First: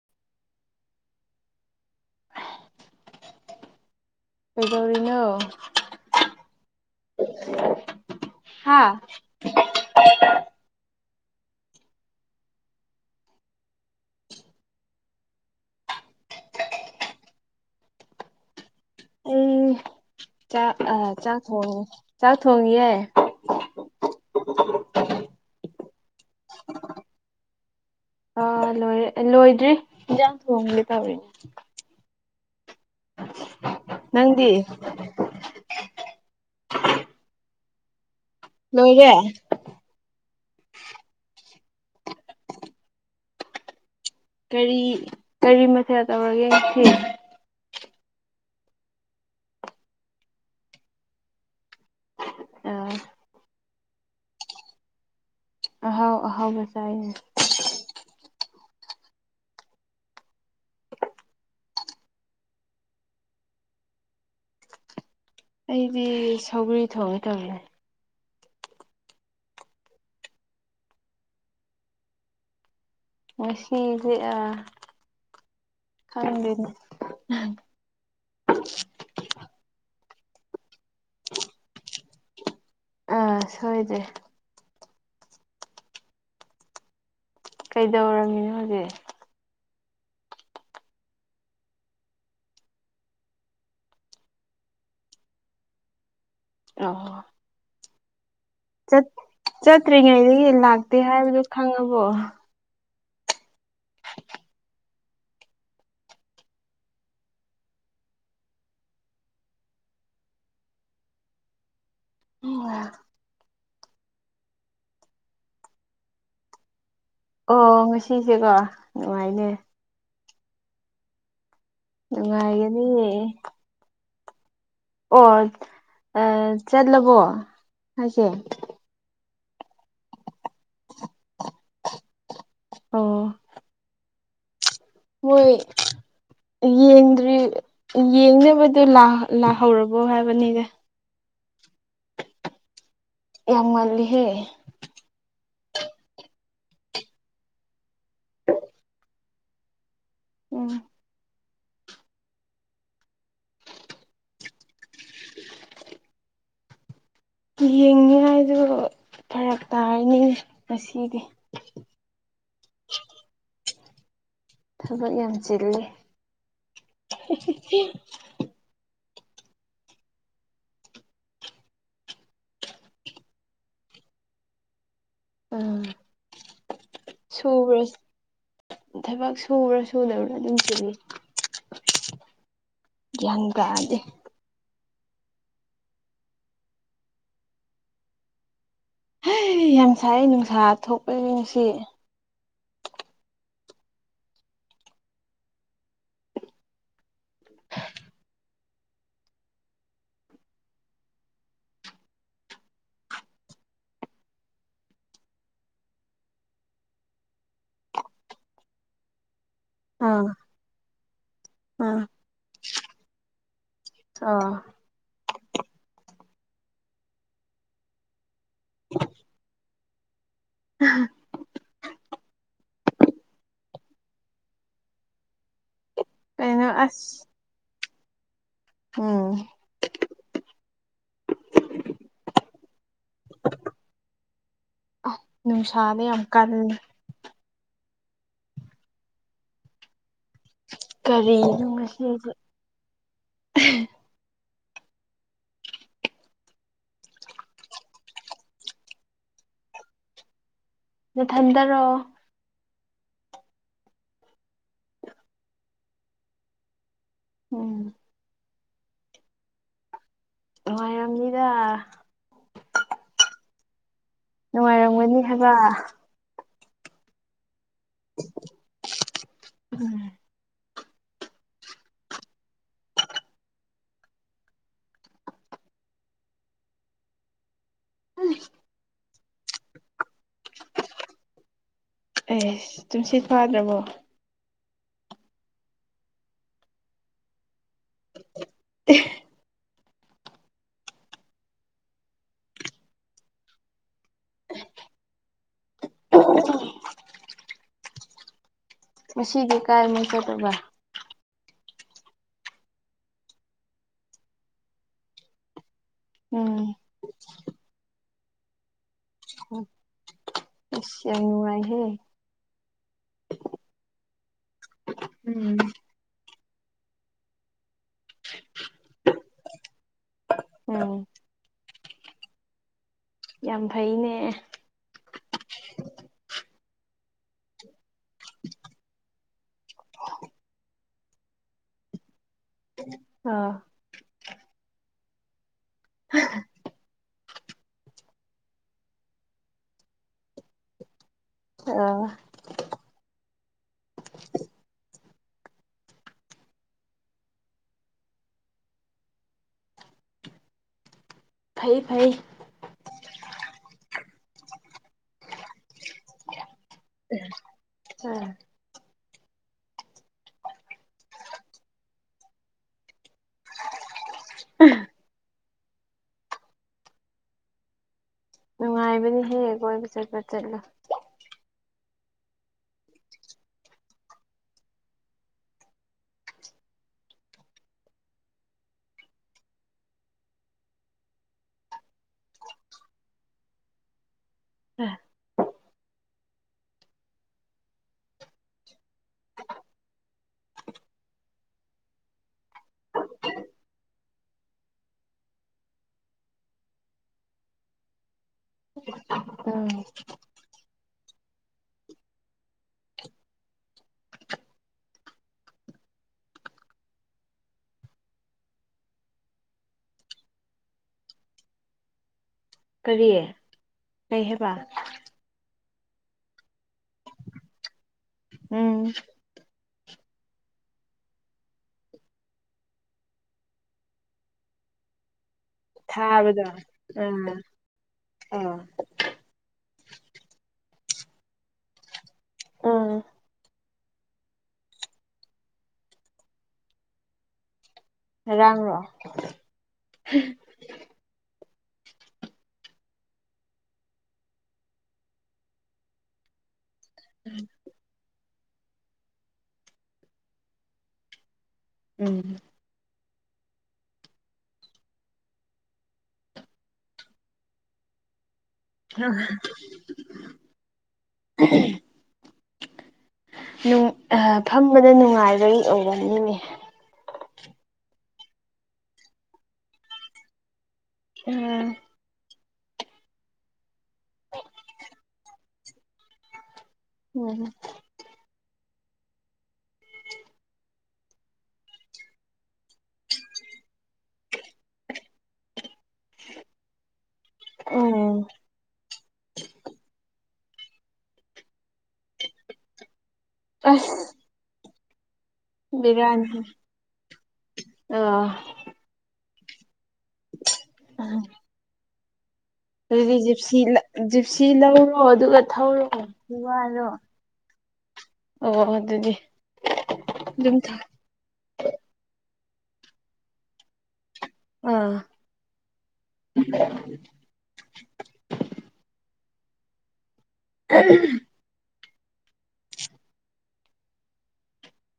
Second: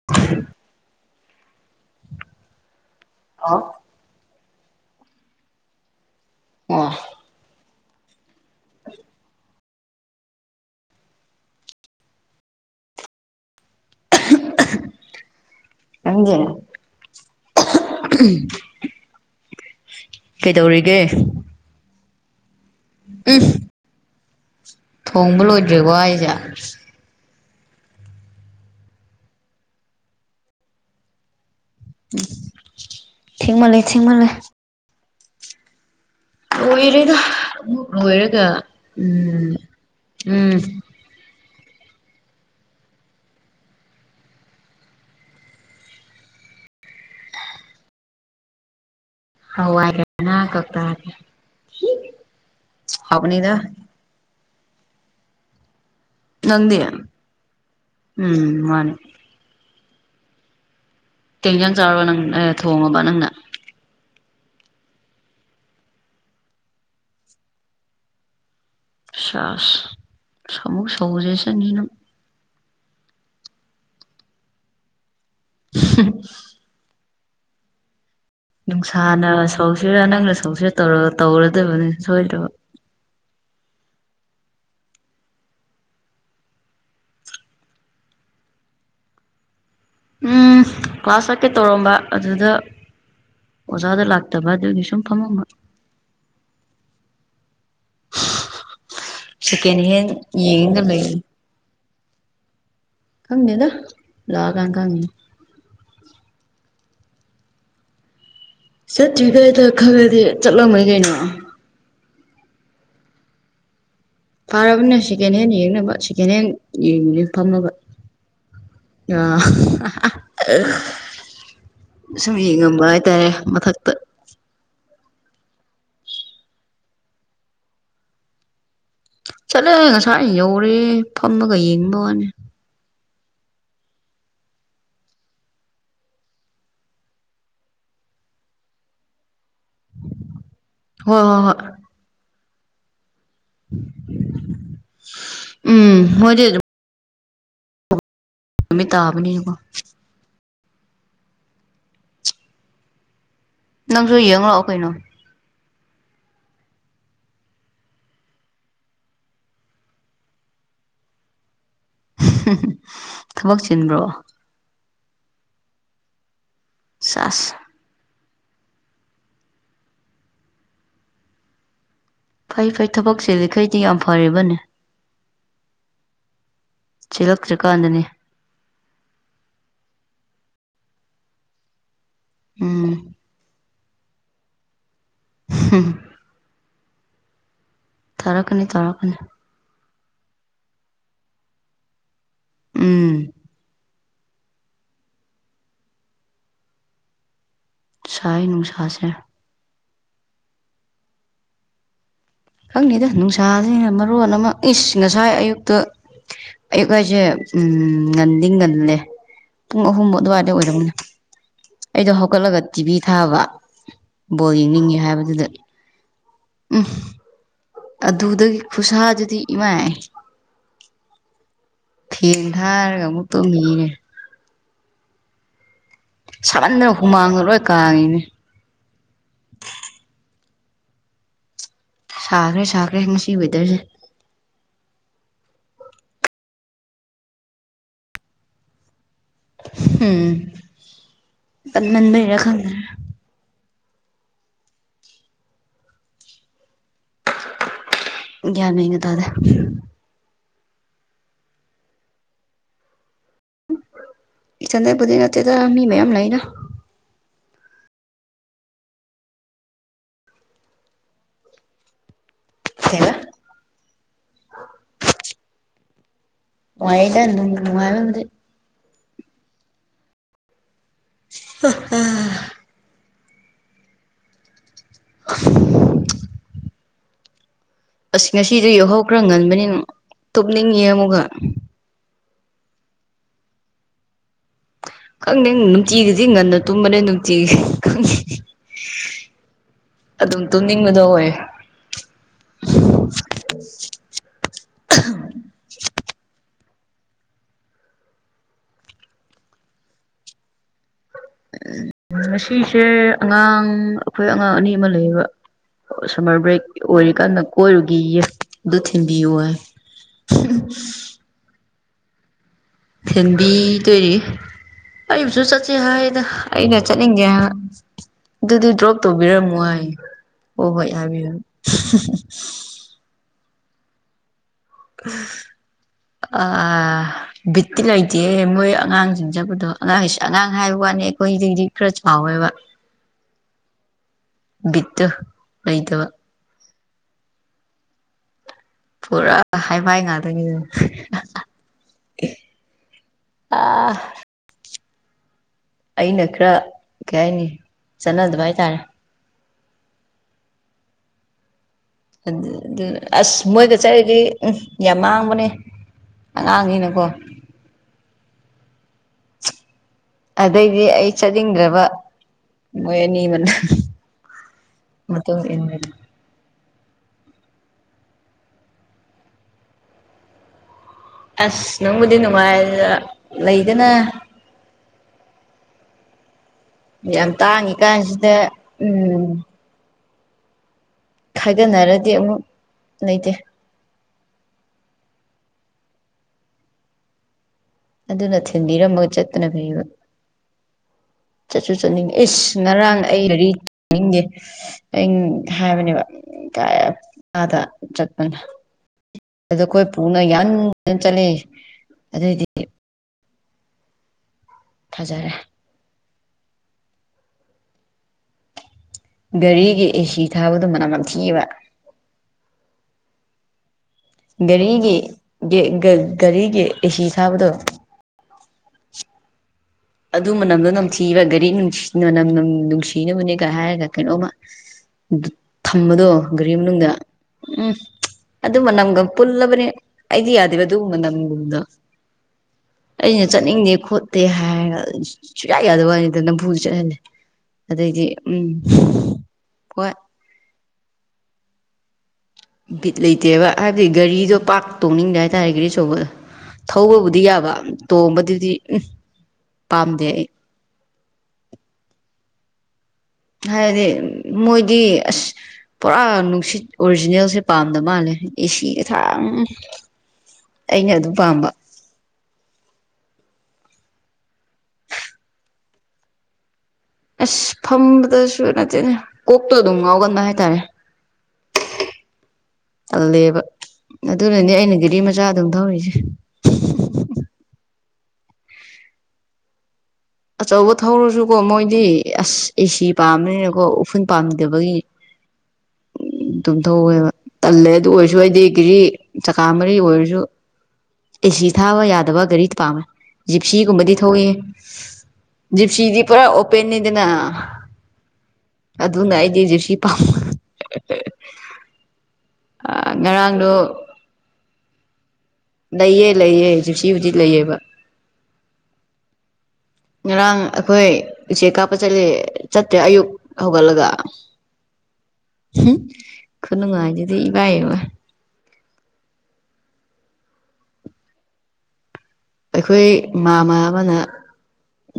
[unintelligible] ꯀꯩꯗꯧꯔꯤꯅꯣ ꯋꯥ ꯍꯥꯥ [unintelligible] ꯑꯪꯗꯤ [unintelligible] ꯑ ꯆꯥꯛ ꯑ ꯆꯥꯛ ꯊꯣꯡꯉꯤ ꯆꯥꯛ ꯊꯣꯡꯉꯤ ꯌꯦ [unintelligible] ꯊꯣꯡꯕ ꯂꯣꯏꯗ꯭ꯔꯤꯕꯣ ꯍꯥꯏꯁꯦ ꯑꯥ ꯂꯣꯏꯔꯦ ꯂꯣꯏꯗ꯭ꯔꯤ ꯌꯦꯟꯁꯥꯡ ꯊꯣꯡꯒꯦ ꯇꯧꯔꯤꯅꯦ ꯎꯝ ꯊꯦꯡꯃꯜꯂꯦ ꯊꯦꯡꯃꯜꯂꯦ ꯅꯪꯗꯤ ꯂꯣꯏꯔꯦꯗ ꯑꯃꯨꯛ ꯂꯣꯏꯔꯒ ꯂꯣꯏꯔꯦ ꯎꯝ ꯎꯝ ꯀꯔꯤ ꯀꯔꯤ ꯃꯊꯦꯜ ꯇꯧꯔꯒꯦ ꯉꯁꯤ [unintelligible] ꯑ ꯐꯕꯅꯤꯗ ꯑꯍꯥꯎ ꯑꯍꯥꯎꯕ ꯅꯗꯤꯤ ꯆꯥꯏꯅꯦ ꯎꯝ ꯃꯥꯅꯦ ꯇꯦꯡꯖꯪ ꯆ ꯆꯥꯎꯔꯒ ꯅꯪ ꯊꯣꯡꯉꯕ ꯅꯪꯅ ꯑꯩꯗꯤ ꯁꯧꯒꯔꯤ ꯊꯣꯡꯉ ꯇꯧꯅꯦ ꯄꯁꯁ ꯑꯃꯨꯛ ꯁꯧꯖꯦꯁꯅꯤꯅ ꯉ ꯁꯤꯁꯦ ꯑ ꯈꯪꯗꯣꯏꯅꯦ ꯅꯨꯡꯁꯥꯅ ꯁꯧꯁꯤꯔꯥ ꯅꯪꯅ ꯁꯧꯁꯤꯔꯥ ꯇꯧꯔ ꯇꯧꯔꯗꯕꯅꯤ ꯁꯣꯏꯗꯕ ꯑꯥ ꯁꯣꯏꯗꯦ ꯀꯩꯗꯧꯔꯝꯃꯤꯅꯣ ꯍꯧꯖꯤꯛ ꯎꯝ ꯀ꯭ꯂꯥꯁ ꯈꯀꯩ ꯇꯧꯔꯝꯕ ꯑꯗꯨꯗ ꯑꯣꯖꯥꯗ ꯂꯥꯛꯇꯕ ꯑꯗꯨꯒꯤ ꯁꯨꯝ ꯐꯝꯃꯝꯕ ꯑꯣ ꯁꯦꯀꯦꯟ ꯍꯦꯟ ꯆꯠꯇ꯭ꯔꯤꯉꯩꯗꯒꯤ ꯌꯦꯡꯉꯒ ꯂꯥꯛꯇꯦ ꯂꯩ ꯍꯥꯏꯕꯗꯨꯣ ꯈꯪꯉꯕꯣ ꯈꯪꯅꯤꯗ ꯂꯒꯥꯡ ꯈꯪꯅꯤ ꯆꯠꯇ꯭ꯔꯤ ꯀꯩꯗ ꯈꯔ ꯈꯗꯤ ꯆꯠꯂꯝꯕꯣꯏ ꯀꯩꯅꯣ ꯎꯝ ꯄꯥꯔꯕꯨ ꯅ ꯁꯦꯀꯦꯟ ꯍꯦꯟ ꯍꯡꯅ ꯁꯦꯀꯦꯟ ꯍꯦꯟꯡ ꯍꯡꯣ ꯐꯝꯃꯅꯕ ꯑꯣ ꯉꯁꯤꯁꯦꯀꯣ ꯑ ꯅꯨꯡꯉꯥꯏꯅꯦ ꯁꯨꯝ ꯌꯦ ꯉꯝꯕ ꯅꯨꯡꯉꯥꯏꯒꯅꯤ ꯍꯥꯏꯇꯥꯔꯦ ꯃꯊꯛ ꯑꯣ ꯆꯠꯂꯕꯣ ꯍꯥꯏꯁꯦ ꯆꯠꯂꯦ ꯉꯁꯥꯏ ꯌꯧꯔꯦ ꯐꯝꯃꯒ ꯌꯦꯡꯕ ꯋꯥꯅꯤ ꯑꯣ ꯍꯏ ꯌꯦꯡꯗ꯭ꯔꯤ ꯌꯦꯡꯅꯕꯗ ꯂꯥꯛꯍꯧꯔꯕꯣ ꯍꯥꯏꯕꯅꯤꯒ ꯍꯣꯏ ꯍꯣꯏ ꯍꯣꯏ ꯌꯥꯝ ꯉꯜꯂꯤꯍꯦ ꯎꯝ ꯑꯣꯏꯗꯗ ꯎꯃꯤ ꯇꯥꯕꯅꯤ ꯑꯣꯝ ꯅꯪꯁꯨ ꯌꯦꯡꯂꯛꯑꯣ ꯀꯩꯅꯣ ꯌꯦꯡꯅꯤꯉꯥꯏꯗꯨ ꯐꯔꯛ ꯇꯥꯔꯅꯤ ꯉꯁꯤꯗꯤ ꯊꯕꯛ ꯆꯤꯟꯕ꯭ꯔꯣ ꯊꯕꯛ ꯌꯥꯝ ꯆꯤꯜꯂꯦ ꯁꯥꯁ ꯐꯩ ꯐꯩ ꯊꯕꯛꯁꯦ ꯂꯩꯈꯩꯗꯤ ꯌꯥꯝ ꯐꯦꯕꯅꯦ ꯑꯥ ꯁꯨꯕ꯭ꯔꯁꯤ ꯆꯤꯜꯂꯛꯇ꯭ꯔꯤꯀꯥꯟꯗꯅꯦ ꯊꯕꯛ ꯁꯨꯕ꯭ꯔꯥ ꯁꯨꯗꯕ꯭ꯔꯥ ꯑꯗꯨꯝ ꯆꯤꯜꯂꯤ ꯎꯝ ꯒ꯭ꯌꯥꯟ ꯀꯥꯗꯦ ꯍ ꯊꯥꯔꯛꯀꯅꯤ ꯇꯥꯔꯛꯀꯅꯤ ꯑꯩ ꯌꯥꯝ ꯁꯥꯏ ꯅꯨꯡꯁꯥ ꯊꯣꯛꯄ ꯅꯨꯡꯁꯤ ꯎꯝ [inaudible] ꯁꯥꯥꯥꯏ ꯅꯨꯡꯁꯥꯁꯦ ꯈꯪꯅꯤꯗ ꯅꯨꯡꯁꯥꯁꯤꯅ ꯃꯔꯣꯟ ꯑꯃ ꯏꯁ ꯉꯁꯥꯏ ꯑꯌꯨꯛꯇ ꯌꯨꯒꯁꯦ ꯎꯝ ꯉꯟꯗꯤ ꯉꯟꯂꯦ ꯄꯨꯡ ꯑꯍꯨꯝ ꯑꯥ ꯑꯗꯨꯋꯥꯏꯗ ꯑꯣꯏꯔꯕꯅꯦ ꯑꯥ ꯑꯩꯗꯣ ꯍꯧꯒꯠꯂꯒ ꯇꯤꯚꯤ ꯊꯥꯕ ꯑꯣ ꯕꯣꯜ ꯌꯦꯡꯅꯤꯡꯉꯦ ꯍꯥꯏꯕꯗꯨꯗ ꯎꯝ ꯑꯗꯨꯗꯒꯤ ꯈꯨꯁꯥꯗꯨꯗꯤ ꯏꯃꯥꯏ ꯎ ꯊꯦꯡ ꯊꯥꯔꯒ ꯑꯃꯨꯛ ꯇꯣ ꯃꯤꯔꯦ ꯀꯩꯅꯣ ꯁꯥꯃꯟꯗꯅ ꯑꯁ ꯍꯨꯃꯥꯡꯗ ꯂꯣꯏ ꯀꯥꯉꯤꯅꯦ ꯎꯝ ꯁꯥꯈ꯭ꯔꯦ ꯁꯥꯈ꯭ꯔꯦ ꯉꯁꯤ ꯋꯦꯗꯔꯁꯦ ꯅꯨꯡꯁꯥꯗ ꯌꯥꯝ ꯀꯜ ꯎꯝ ꯀꯔꯤꯅꯣ ꯉꯁꯤ ꯍꯧꯁꯦ ꯀꯟꯃꯟꯕꯩꯔꯥ ꯈꯪꯗꯦ ꯒ꯭ꯌꯥꯟꯒ ꯇꯥꯗꯦ ꯅꯊꯟꯗꯔꯣ ꯏꯊꯟꯗꯩꯕꯨꯗꯤ ꯅꯠꯇꯦꯗ ꯃꯤ ꯃꯌꯥꯝ ꯂꯩꯗ ꯎꯝ ꯅꯨꯡꯉꯥꯏꯔꯝꯅꯤꯗ ꯀꯩꯕ ꯅꯨꯡꯉꯥꯏꯔꯝꯒꯅꯤ ꯍꯥꯏꯕ ꯋꯥꯅꯨꯡꯥꯏꯗ ꯃꯅꯨꯡꯉꯥꯏꯗꯤ ꯎꯝ [unintelligible] [unintelligible] ꯑꯁ ꯉꯁꯤꯁꯨ ꯌꯧꯍꯧꯈ꯭ꯔ ꯉꯟꯕꯅꯤꯅ ꯇꯨꯞꯅꯤꯡꯉꯤ ꯑꯃꯨꯛꯀ ꯑꯦꯁ ꯇꯨꯝꯁꯤꯠ ꯐꯥꯗ꯭ꯔꯕꯣ ꯈꯪꯗꯦ ꯅꯨꯡꯇꯤꯒꯤꯗꯤ ꯉꯟꯅ ꯇꯨꯝꯕꯅꯦ ꯅꯨꯡꯇꯤꯒꯤ ꯈꯪꯉꯦ ꯑꯗꯨꯝ ꯇꯨꯝꯅꯤꯡꯕꯗꯣ ꯑꯣꯏ ꯉꯁꯤꯗꯤ ꯀꯥꯏꯃꯣ ꯆꯗꯕ ꯎꯝ ꯉꯁꯤꯁꯦ ꯑꯉꯥꯡ ꯑꯩꯈꯣꯏ ꯑꯉꯥꯡ ꯑꯅꯤ ꯑꯃ ꯂꯩꯌꯦꯕ ꯁꯝꯃꯔ ꯕ꯭ꯔꯦꯛ ꯎꯝ ꯑꯣꯏꯔꯤꯀꯥꯟꯗ ꯀꯣꯏꯔꯨꯒꯤꯒꯦ ꯕꯨꯊꯤꯟꯕꯤꯌꯣ ꯍꯥꯏ ꯍꯦ ꯅꯨꯉꯥꯏꯍ ꯊꯦꯟꯕꯤꯗꯣꯏꯔꯤ ꯑꯩꯕꯨꯁꯨ ꯎꯝ ꯆꯠꯁꯦ ꯍꯥꯏꯅ ꯑꯩꯅ ꯆꯠꯅꯤꯡꯒꯦ ꯑꯗꯨꯗꯤ ꯗ꯭ꯔꯣꯞ ꯇꯧꯕꯤꯔꯝꯃꯣ ꯍꯥꯏ ꯑꯣ ꯍꯣꯏ ꯍꯥꯏ ꯎꯝ ꯍꯥꯏ ꯍꯥꯏꯕꯤꯕ ꯌꯥꯝ ꯐꯩꯅꯦ ꯑꯥ ꯕꯤꯠꯇꯤ ꯂꯩꯇꯦ ꯃꯣꯏ ꯑꯉꯥꯡꯁꯤꯡꯖꯕꯗꯣ ꯑꯉꯥꯡ ꯑꯉꯥꯡ ꯍꯥꯏꯕ ꯋꯥꯅꯤ ꯑꯩꯈꯣꯏꯗꯩꯗꯤ ꯈꯔ ꯁꯥꯑꯣꯏꯕ ꯑꯥ ꯕꯤꯠꯇꯣ ꯂꯩꯇꯕ [unintelligible] ꯄꯨꯔꯥ ꯍꯥꯏꯐꯥꯏ ꯉꯥꯛꯇꯅꯤꯗ ꯑꯥ ꯑꯥ ꯑꯩꯅ ꯈꯔ ꯀꯩ ꯍꯥꯏꯅꯤ ꯆꯠꯅꯗꯕ ꯍꯥꯏꯇꯥꯔꯦ ꯐꯩ ꯐꯩ ꯑꯁ ꯃꯣꯏꯒ ꯆꯠꯔꯤꯁꯦ ꯎ ꯌꯥꯝ ꯃꯥꯡꯕꯅꯦ ꯑꯉꯥꯡꯅꯤꯅꯀꯣ ꯎꯝ ꯑꯗꯩꯗꯤ ꯑꯩ ꯆꯠꯅꯤꯡꯗ꯭ꯔꯕ ꯃꯣꯏ ꯑꯅꯤ ꯃꯅ [unintelligible] ꯅꯨꯡꯉꯥꯏꯕꯅꯤ ꯍꯦꯛ ꯀꯣꯏꯕ ꯆꯠꯄ ꯆꯠꯂꯣ ꯑꯁ ꯅꯪꯕꯨꯗꯤ ꯅꯨꯡꯉꯥꯏ ꯂꯩꯗꯅ ꯌꯥꯝ ꯇꯥꯡꯉꯤ ꯀꯥꯟꯁꯤꯗ ꯎꯝ ꯈꯥꯏꯒꯅꯔꯗꯤ ꯑꯃꯨꯛ ꯂꯩꯇꯦ ꯑꯥ ꯑꯗꯨꯅ ꯊꯤꯟꯕꯤꯔꯝꯃꯒ ꯆꯠꯇꯅ ꯐꯩꯕ ꯆꯠꯁꯨ ꯆꯠꯅꯤꯡꯉꯦ ꯏꯁ ꯉꯔꯥꯡ ꯑꯩ ꯔꯤ ꯆꯠꯅꯤꯡꯗꯦ ꯑꯥ ꯍꯥꯏꯕꯅꯦꯕ ꯑꯥꯗ ꯆꯠꯄꯅ [inaudible] ꯑꯗ ꯑꯩꯈꯣꯏ ꯄꯨꯅ ꯌꯥꯟꯅ ꯆꯠꯂꯦ ꯑꯗꯨꯑꯣꯏꯗꯤ__ ꯐꯖꯔꯦ ꯒꯥꯔꯤꯒꯤ ꯑꯦꯁꯤ ꯊꯥꯕꯗꯣ ꯃꯅꯝ ꯅꯊꯤꯑꯕ ꯀꯔꯤꯌꯦ ꯒꯥꯔꯤꯒꯤ ꯒꯥꯔꯤꯒꯤ ꯑꯦꯁꯤ ꯊꯥꯕꯗꯣ__ ꯎꯝ ꯑꯗꯨ ꯃꯅꯝꯗꯣ ꯅꯝꯊꯤꯕ ꯒꯥꯔꯤꯅꯨꯡ ꯃꯅꯝ ꯅꯨꯡꯁꯤꯅꯕꯅꯦꯒ ꯍꯥꯏꯔꯒ ꯀꯩꯅꯣꯝꯃ__ ꯊꯝꯕꯗꯣ ꯊꯥꯕꯗꯣ ꯒꯥꯔꯤ ꯃꯅꯨꯡꯗ ꯑꯥ ꯎꯝ ꯑꯗꯨ ꯑꯥ ꯃꯅꯝꯒ__ ꯄꯨꯜꯂꯕꯅꯦ ꯑꯩꯗꯤ ꯌꯥꯗꯦꯕ ꯑꯗꯨꯒꯨꯝꯕ ꯅꯒꯨꯝꯕꯗ ꯎꯝ ꯑꯩꯅ ꯆꯠꯅꯤꯡꯗꯦ__ ꯑ ꯇꯦ ꯍꯥꯏꯔꯒ ꯁꯨꯡꯌꯥ ꯌꯥꯗꯕ ꯋꯥꯅꯤꯗ ꯅꯝꯐꯨ ꯆꯠꯍꯜꯂꯦ ꯑꯗꯩꯗꯤ__ ꯎꯝ ꯉꯔꯥꯡꯔꯣ ꯍꯣꯏ ꯫ ꯕꯤꯠ ꯂꯩꯇꯦꯕ ꯍꯥꯏꯕꯗꯤ ꯒꯥꯔꯤꯗꯣ ꯄꯥꯛꯔ ꯇꯧꯅꯤꯡꯗꯦ ꯍꯥꯏꯇꯥꯔꯦ ꯒꯥꯔꯤ ꯑꯆꯧꯕ ꯊꯧꯕꯕꯨꯗꯤ ꯌꯥꯕ ꯇꯣꯡꯕꯗꯨꯗꯤ ꯎꯝ ꯄꯥꯝꯗꯦ ꯑꯩ ꯎꯝ ꯍꯥꯏꯕꯗꯤ ꯃꯣꯏꯗꯤ ꯑꯁ__ ꯄꯨꯔꯥ ꯅꯨꯡꯁꯤꯠ ꯑꯣꯔꯤꯖꯤꯅꯦꯜꯁꯦ ꯄꯥꯝꯗ ꯃꯥꯜꯂꯦ ꯑꯦꯁꯤ__ ꯌꯦꯊꯥꯡ ꯑꯩꯅ ꯑꯗꯨꯝ ꯄꯥꯝꯕ꯫ ꯐꯝꯕꯗ ꯅꯨꯡꯉꯥꯏꯕꯩ ꯑꯣꯏꯒꯅꯤꯅꯦ꯫ ꯑꯁ ꯐꯝꯕꯗꯁꯨ ꯅꯠꯇꯦꯅ ꯀꯣꯛꯇꯣ ꯑꯗꯨꯝ ꯉꯥꯎꯒꯟꯕ ꯍꯥꯏꯇꯥꯔꯦ ꯎꯝ ꯆꯜꯂꯦꯕ ꯑꯗꯨꯅꯅꯦ ꯑꯩꯅ ꯒꯦꯔꯤ ꯃꯆꯥ ꯑꯗꯨꯝ ꯊꯧꯔꯤꯁꯦ ꯎꯝ ꯑꯆꯧꯕ ꯊꯧꯔꯁꯨꯀꯣ ꯃꯣꯏꯗꯤ ꯑꯁ ꯑꯦꯁꯤ꯫ ꯄꯥꯝꯃꯦꯣ ꯎꯐꯨꯜ ꯄꯥꯝꯗꯕꯒꯤ ꯇꯨꯝ ꯊꯧꯋꯦꯕ ꯇꯜꯂꯦ ꯑꯗꯨ ꯑꯣꯏꯔꯁꯨ ꯎꯝ ꯑꯩꯗꯤ ꯀꯦꯖꯤ ꯆꯀꯥ ꯃꯔꯤ ꯑꯣꯏꯔꯁꯨ ꯑꯦꯁꯤ ꯊꯥꯕ ꯌꯥꯗꯕ ꯒꯥꯔꯤ ꯄꯥꯝꯃꯦ ꯖꯤꯞꯁꯤꯒꯨꯝꯕꯗꯤ ꯑꯁ ꯊꯣꯛꯏ ꯞꯁꯤꯗꯤ ꯄꯨꯔ ꯑꯣ ꯄꯦꯅꯤꯗꯅ ꯑꯥ ꯑꯗꯨꯅ ꯑꯩꯗꯤꯦꯖꯦ ꯁꯤ ꯄꯥꯝ ꯑ ꯑꯗꯨꯗꯤ ꯉꯔꯥꯡꯗꯣ ꯖꯤꯞꯁꯤ ꯖꯤꯞꯁꯤ ꯂꯧꯔꯣ ꯑꯗꯨꯒ ꯊꯧꯔꯣ ꯂꯩꯑ ꯂꯩꯑ ꯋꯥꯔꯣ ꯁꯤꯕꯨꯨꯖꯤꯛ ꯂꯩꯑꯕ ꯑꯣ ꯑꯗꯨꯗꯤ ꯉꯔꯥꯡ ꯑꯗꯨꯝ ꯑꯩꯈꯣꯏ__ ꯏꯆꯦ ꯀꯥꯞꯄ ꯆꯠꯂꯦ ꯆꯠꯇ꯭ꯔꯦ ꯑꯌꯨꯛ ꯍꯧꯒꯠꯂꯒ ꯑꯥ ꯎꯝ ꯈꯨꯅꯨꯝꯉꯥ ꯑꯗꯨꯗꯤ ꯏꯕꯥꯏꯕ ꯎ ꯑꯩꯈꯣꯏꯃꯥꯃ ꯑꯃꯅ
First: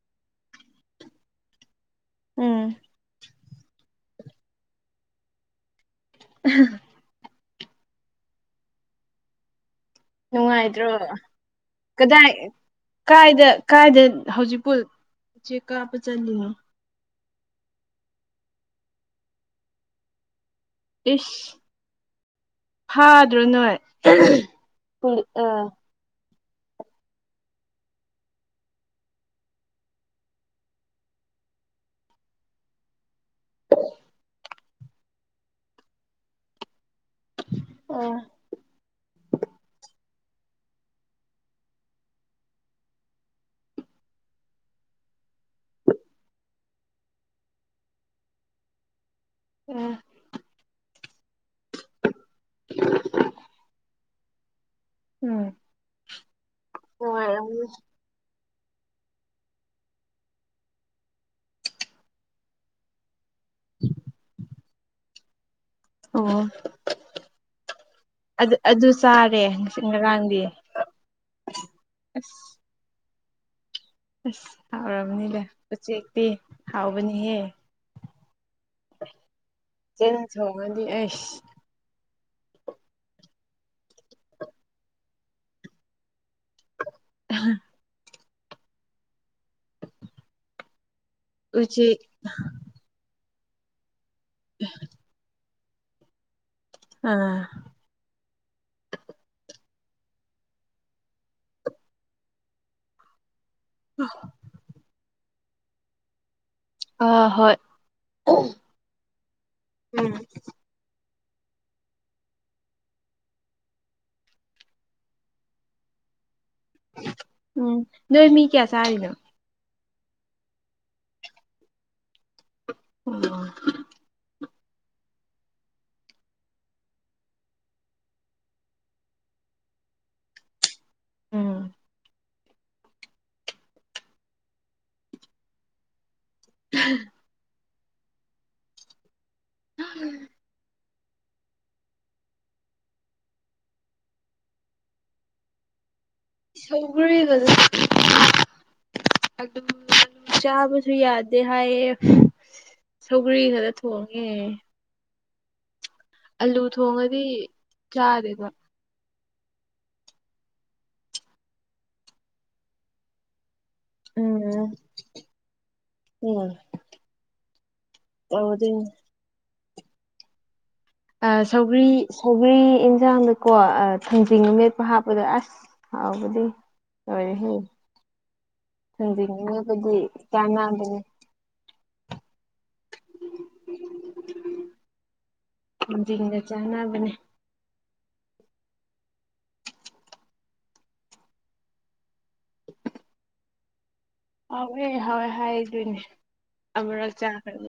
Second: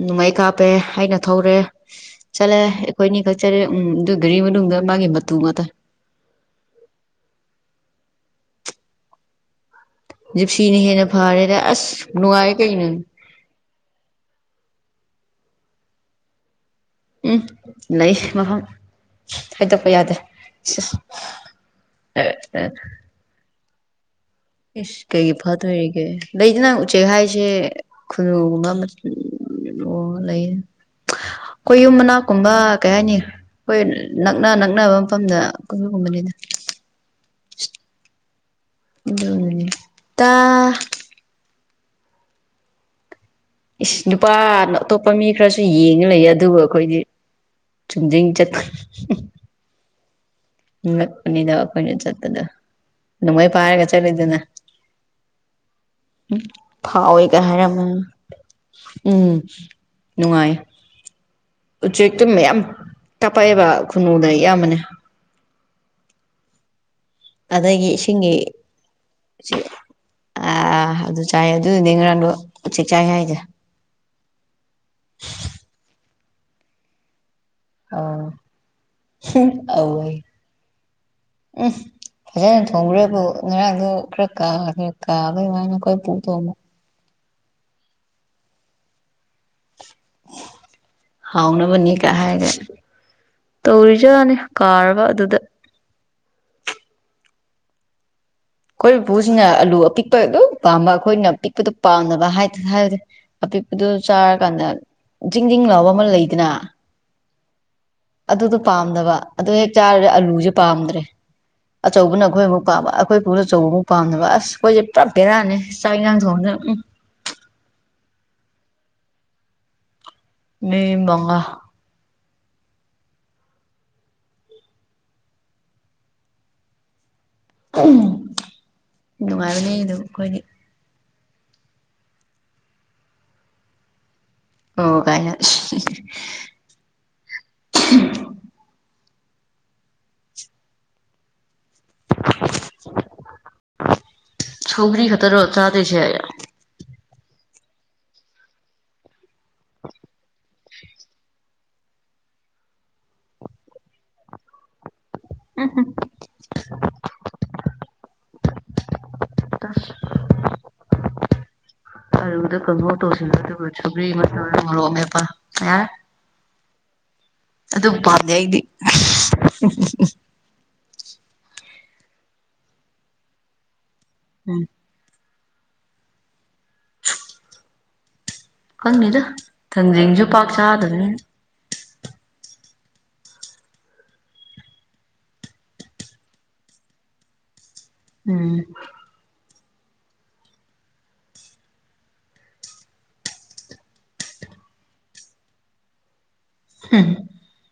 ꯅꯣꯡꯃꯥꯏ ꯀꯥꯞꯄꯦ ꯍꯥꯏꯅ ꯊꯧꯔꯦ ꯆꯠꯂꯦ ꯎꯝ ꯑꯩꯈꯣꯏꯅꯤ ꯈꯛ ꯆꯠꯦ ꯎꯝ ꯑꯗꯨ ꯘꯔꯤ ꯃꯅꯨꯡꯗ ꯃꯥꯒꯤ ꯃꯇꯨ ꯉꯥꯛꯇ [unintelligible] ꯖꯤꯞꯁꯤꯅ ꯅꯨꯡꯉꯥꯏꯇ꯭ꯔꯣ ꯍꯦꯟꯅ ꯐꯔꯦꯗ ꯑꯁ ꯀꯗꯥꯏ ꯅꯨꯡꯉꯥꯏ ꯀꯩꯅꯣ ꯀꯥꯏꯗ__ ꯀꯥꯏꯗ ꯍꯧꯖꯤꯛꯄꯨ ꯎꯆꯦꯛ ꯀꯥꯞꯄ ꯆꯂꯤꯅꯣ꯫ ꯎꯝ ꯂꯩ ꯃꯐꯝ ꯍꯥꯏꯗꯣꯛꯄ ꯌꯥꯗꯦ ꯏꯁ ꯏꯁ ꯐꯥꯗ꯭ꯔꯣ ꯅꯣꯏ ꯏꯁ ꯀꯩꯒꯤ ꯑꯥ ꯐꯠꯇꯣꯏꯔꯤꯒꯦ ꯂꯩꯗ ꯎꯆꯦꯛ ꯍꯥꯏꯁꯦ ꯈꯨꯅꯨꯨꯒꯨꯝꯕ ꯑꯣ ꯂꯩꯌꯦ ꯑꯩꯈꯣꯏ ꯌꯨꯝ ꯃꯅꯥꯛꯀꯨꯝꯕ ꯀꯩ ꯍꯥꯏꯅꯤ ꯍꯣꯏ ꯅꯛꯅ ꯅꯛꯅꯕ ꯃꯐꯝꯗ ꯑꯒꯨꯝꯕꯅꯤꯗ ꯑꯥ ꯑꯗꯨꯒꯤꯅꯤꯇꯥ ꯏꯁ ꯅꯨꯄꯥꯅ ꯑꯇꯣꯞꯄ ꯃꯤ ꯈꯔꯁꯨ ꯌꯦꯡꯉ ꯂꯩꯌꯦ ꯑꯗꯨꯕꯨ ꯑꯩꯈꯣꯏꯗꯤ ꯆꯨꯝꯗꯔꯤꯡ ꯆꯠꯄ ꯎꯝ ꯉꯛꯄꯅꯤꯗ ꯑꯩꯈꯣꯏꯅ ꯆꯠꯄꯗꯣ ꯅꯣꯡꯃꯩ ꯄꯥꯏꯔꯒ ꯆꯠꯂꯤꯗꯅ ꯎꯝ ꯐꯥꯎꯋꯦꯒ ꯅꯨꯡꯉꯥꯏꯔꯝꯅꯤ ꯍꯥꯏꯔꯝꯃꯅꯤ ꯎꯝ ꯅꯨꯡꯉꯥꯏ ꯎꯆꯦꯛꯇꯨ ꯃꯌꯥꯝ ꯇꯄꯥꯏꯑꯕ ꯈꯨꯅꯨꯗ ꯑꯌꯥꯝꯕꯅꯦ ꯑꯣ ꯑꯗꯒꯤ ꯏꯁꯤꯡꯒꯤ ꯑꯗꯨ ꯑꯗꯨ ꯆꯥꯔꯦ ꯉꯔꯥꯡꯗꯤ ꯑꯥ ꯑꯗꯨ ꯆꯥꯏ ꯑꯗꯨꯗꯨꯅꯦ ꯉꯔꯥꯡꯗꯣ ꯑꯁ ꯎꯆꯦꯛ ꯆꯥꯏ ꯍꯥꯏꯁꯦ ꯑꯁ ꯍꯥꯎꯔꯕꯅꯤꯗ ꯎꯆꯦꯛꯇꯤ ꯍꯥꯎꯕꯅꯤꯍꯦ ꯑꯧ ꯑꯧ ꯆꯤꯟ ꯊꯣꯡꯉꯥꯗꯤ ꯑꯥꯏꯁ ꯎꯝ ꯐꯖꯅ ꯊꯣꯡꯕ꯭ꯔꯥꯕꯨ ꯉꯔꯥꯡꯗꯣ ꯈꯔ ꯀꯥ ꯈꯔ ꯀꯥꯕꯩ ꯋꯥꯅꯤ ꯑꯩꯈꯣꯏ ꯄꯨ ꯊꯣꯡꯕ [unintelligible] ꯎꯆꯦꯛ ꯍꯥꯎꯅꯕꯅꯤꯀꯥ ꯍꯥꯏꯔꯒ ꯇꯧꯔꯤꯖꯥꯠꯅꯤ ꯀꯥꯔꯕ ꯑꯗꯨꯗ ꯎꯝ ꯑꯩꯈꯣꯏ ꯎꯄꯨꯁꯤꯅ ꯑꯂꯨ ꯑꯄꯤꯛꯄ ꯑꯗꯨꯝ ꯄꯥꯝꯕ ꯑꯩꯈꯣꯏꯅ ꯑꯄꯤꯛꯄꯗꯣ ꯄꯥꯝꯅꯕ ꯍꯥꯏꯇꯥꯔꯦ ꯍꯥꯏꯕꯗꯤ ꯑꯄꯤꯛꯄꯗꯨ ꯆꯥꯔꯀꯥꯟꯗ ꯖꯤꯡ ꯖꯤꯡꯡ ꯂꯥꯎꯕ ꯑꯃ ꯂꯩꯗꯅ ꯑꯥ ꯍꯣꯏ ꯑꯗꯨꯗꯣ ꯄꯥꯝꯗꯕ ꯑꯗꯨ ꯍꯦꯛ ꯎꯝ ꯆꯥꯔꯗꯤ ꯑꯂꯨꯖꯦ ꯄꯥꯝꯗ꯭ꯔꯦ ꯑꯆꯧꯕꯅ ꯑꯩꯈꯣꯏ ꯑꯃꯨꯛ ꯄꯥꯝꯕ ꯑꯩꯈꯣꯏ ꯄꯨꯅ ꯑꯆꯧꯕ ꯑꯃꯨꯛ ꯄꯥꯝꯗꯕ ꯑꯁ ꯑꯩꯈꯣꯏꯖꯦ ꯄꯨꯔꯥ ꯕꯦꯔꯥꯅꯤ ꯆꯥꯛ ꯏꯟꯖꯥꯡ ꯊꯣꯡꯅ ꯎꯝ ꯎꯝ ꯅꯣꯏ ꯃꯤ ꯀꯌꯥ ꯆꯥꯔꯤꯅꯣ ꯃꯤ ꯃꯉꯥ ꯎꯝ ꯅꯨꯡꯉꯥꯏꯕꯅꯤ ꯑꯗꯨꯝ ꯑꯩꯈꯣꯏꯒꯤ ꯎꯝ ꯑꯣ ꯀꯥꯏꯅ [unintelligible] [unintelligible] ꯁꯧꯒ꯭ꯔꯤ ꯈꯛꯇꯔꯣ ꯆꯥꯗꯣꯏꯁꯦ ꯁꯧꯒ꯭ꯔꯤ ꯈꯇꯥꯅꯤ ꯑꯗꯨꯝ ꯆꯥꯕꯁꯨ ꯌꯥꯗꯦ ꯍꯥꯏꯌꯦ ꯁꯧꯒ꯭ꯔꯤ ꯈꯔ ꯊꯣꯡꯉꯦ [unintelligible] ꯑꯂꯨ ꯊꯣꯡꯉꯗꯤ ꯆꯥꯗꯦꯕ ꯇꯁ ꯑꯂꯨꯗ ꯀꯥꯡꯍꯧ ꯇꯣꯁꯤꯜꯂ ꯑꯗꯨꯒ ꯁꯧꯒ꯭ꯔꯤ ꯃꯥ ꯎꯝ ꯃꯣꯔꯣꯛ ꯑꯃꯦꯠꯄ ꯌꯥꯔꯦ ꯎꯝ ꯑꯗꯨ ꯄꯥꯝꯗꯦ ꯑꯩꯗꯤ ꯇꯧꯗꯣꯏꯅꯤ ꯁꯧꯒ꯭ꯔꯤ ꯁꯧꯒ꯭ꯔꯤ ꯑꯦꯟꯖꯥꯡꯗꯀꯣ ꯊꯥꯡꯖꯤꯡ ꯑꯃ ꯃꯦꯠꯄ ꯍꯥꯞꯄꯗ ꯑꯁ ꯍꯥꯎꯕꯗꯤ ꯂꯣꯏꯔꯦꯍꯦ ꯈꯪꯗꯦꯗ ꯊꯥꯡꯖꯤꯡ ꯃꯦꯠꯄꯗꯤ ꯊꯥꯡꯖꯤꯡꯁꯨ ꯄꯥꯛ ꯆꯥꯅꯗꯦꯍꯦ ꯆꯥꯗꯕꯅꯤꯅ ꯊꯥꯡꯖꯤꯡꯒ ꯆꯥꯅꯕꯅꯦ ꯎꯝ ꯎ ꯑꯋꯦ ꯍꯦ ꯍꯥꯏꯗꯣꯏꯅꯦ ꯍꯨꯝ ꯑꯨꯔꯛ ꯆꯥꯈꯅꯤ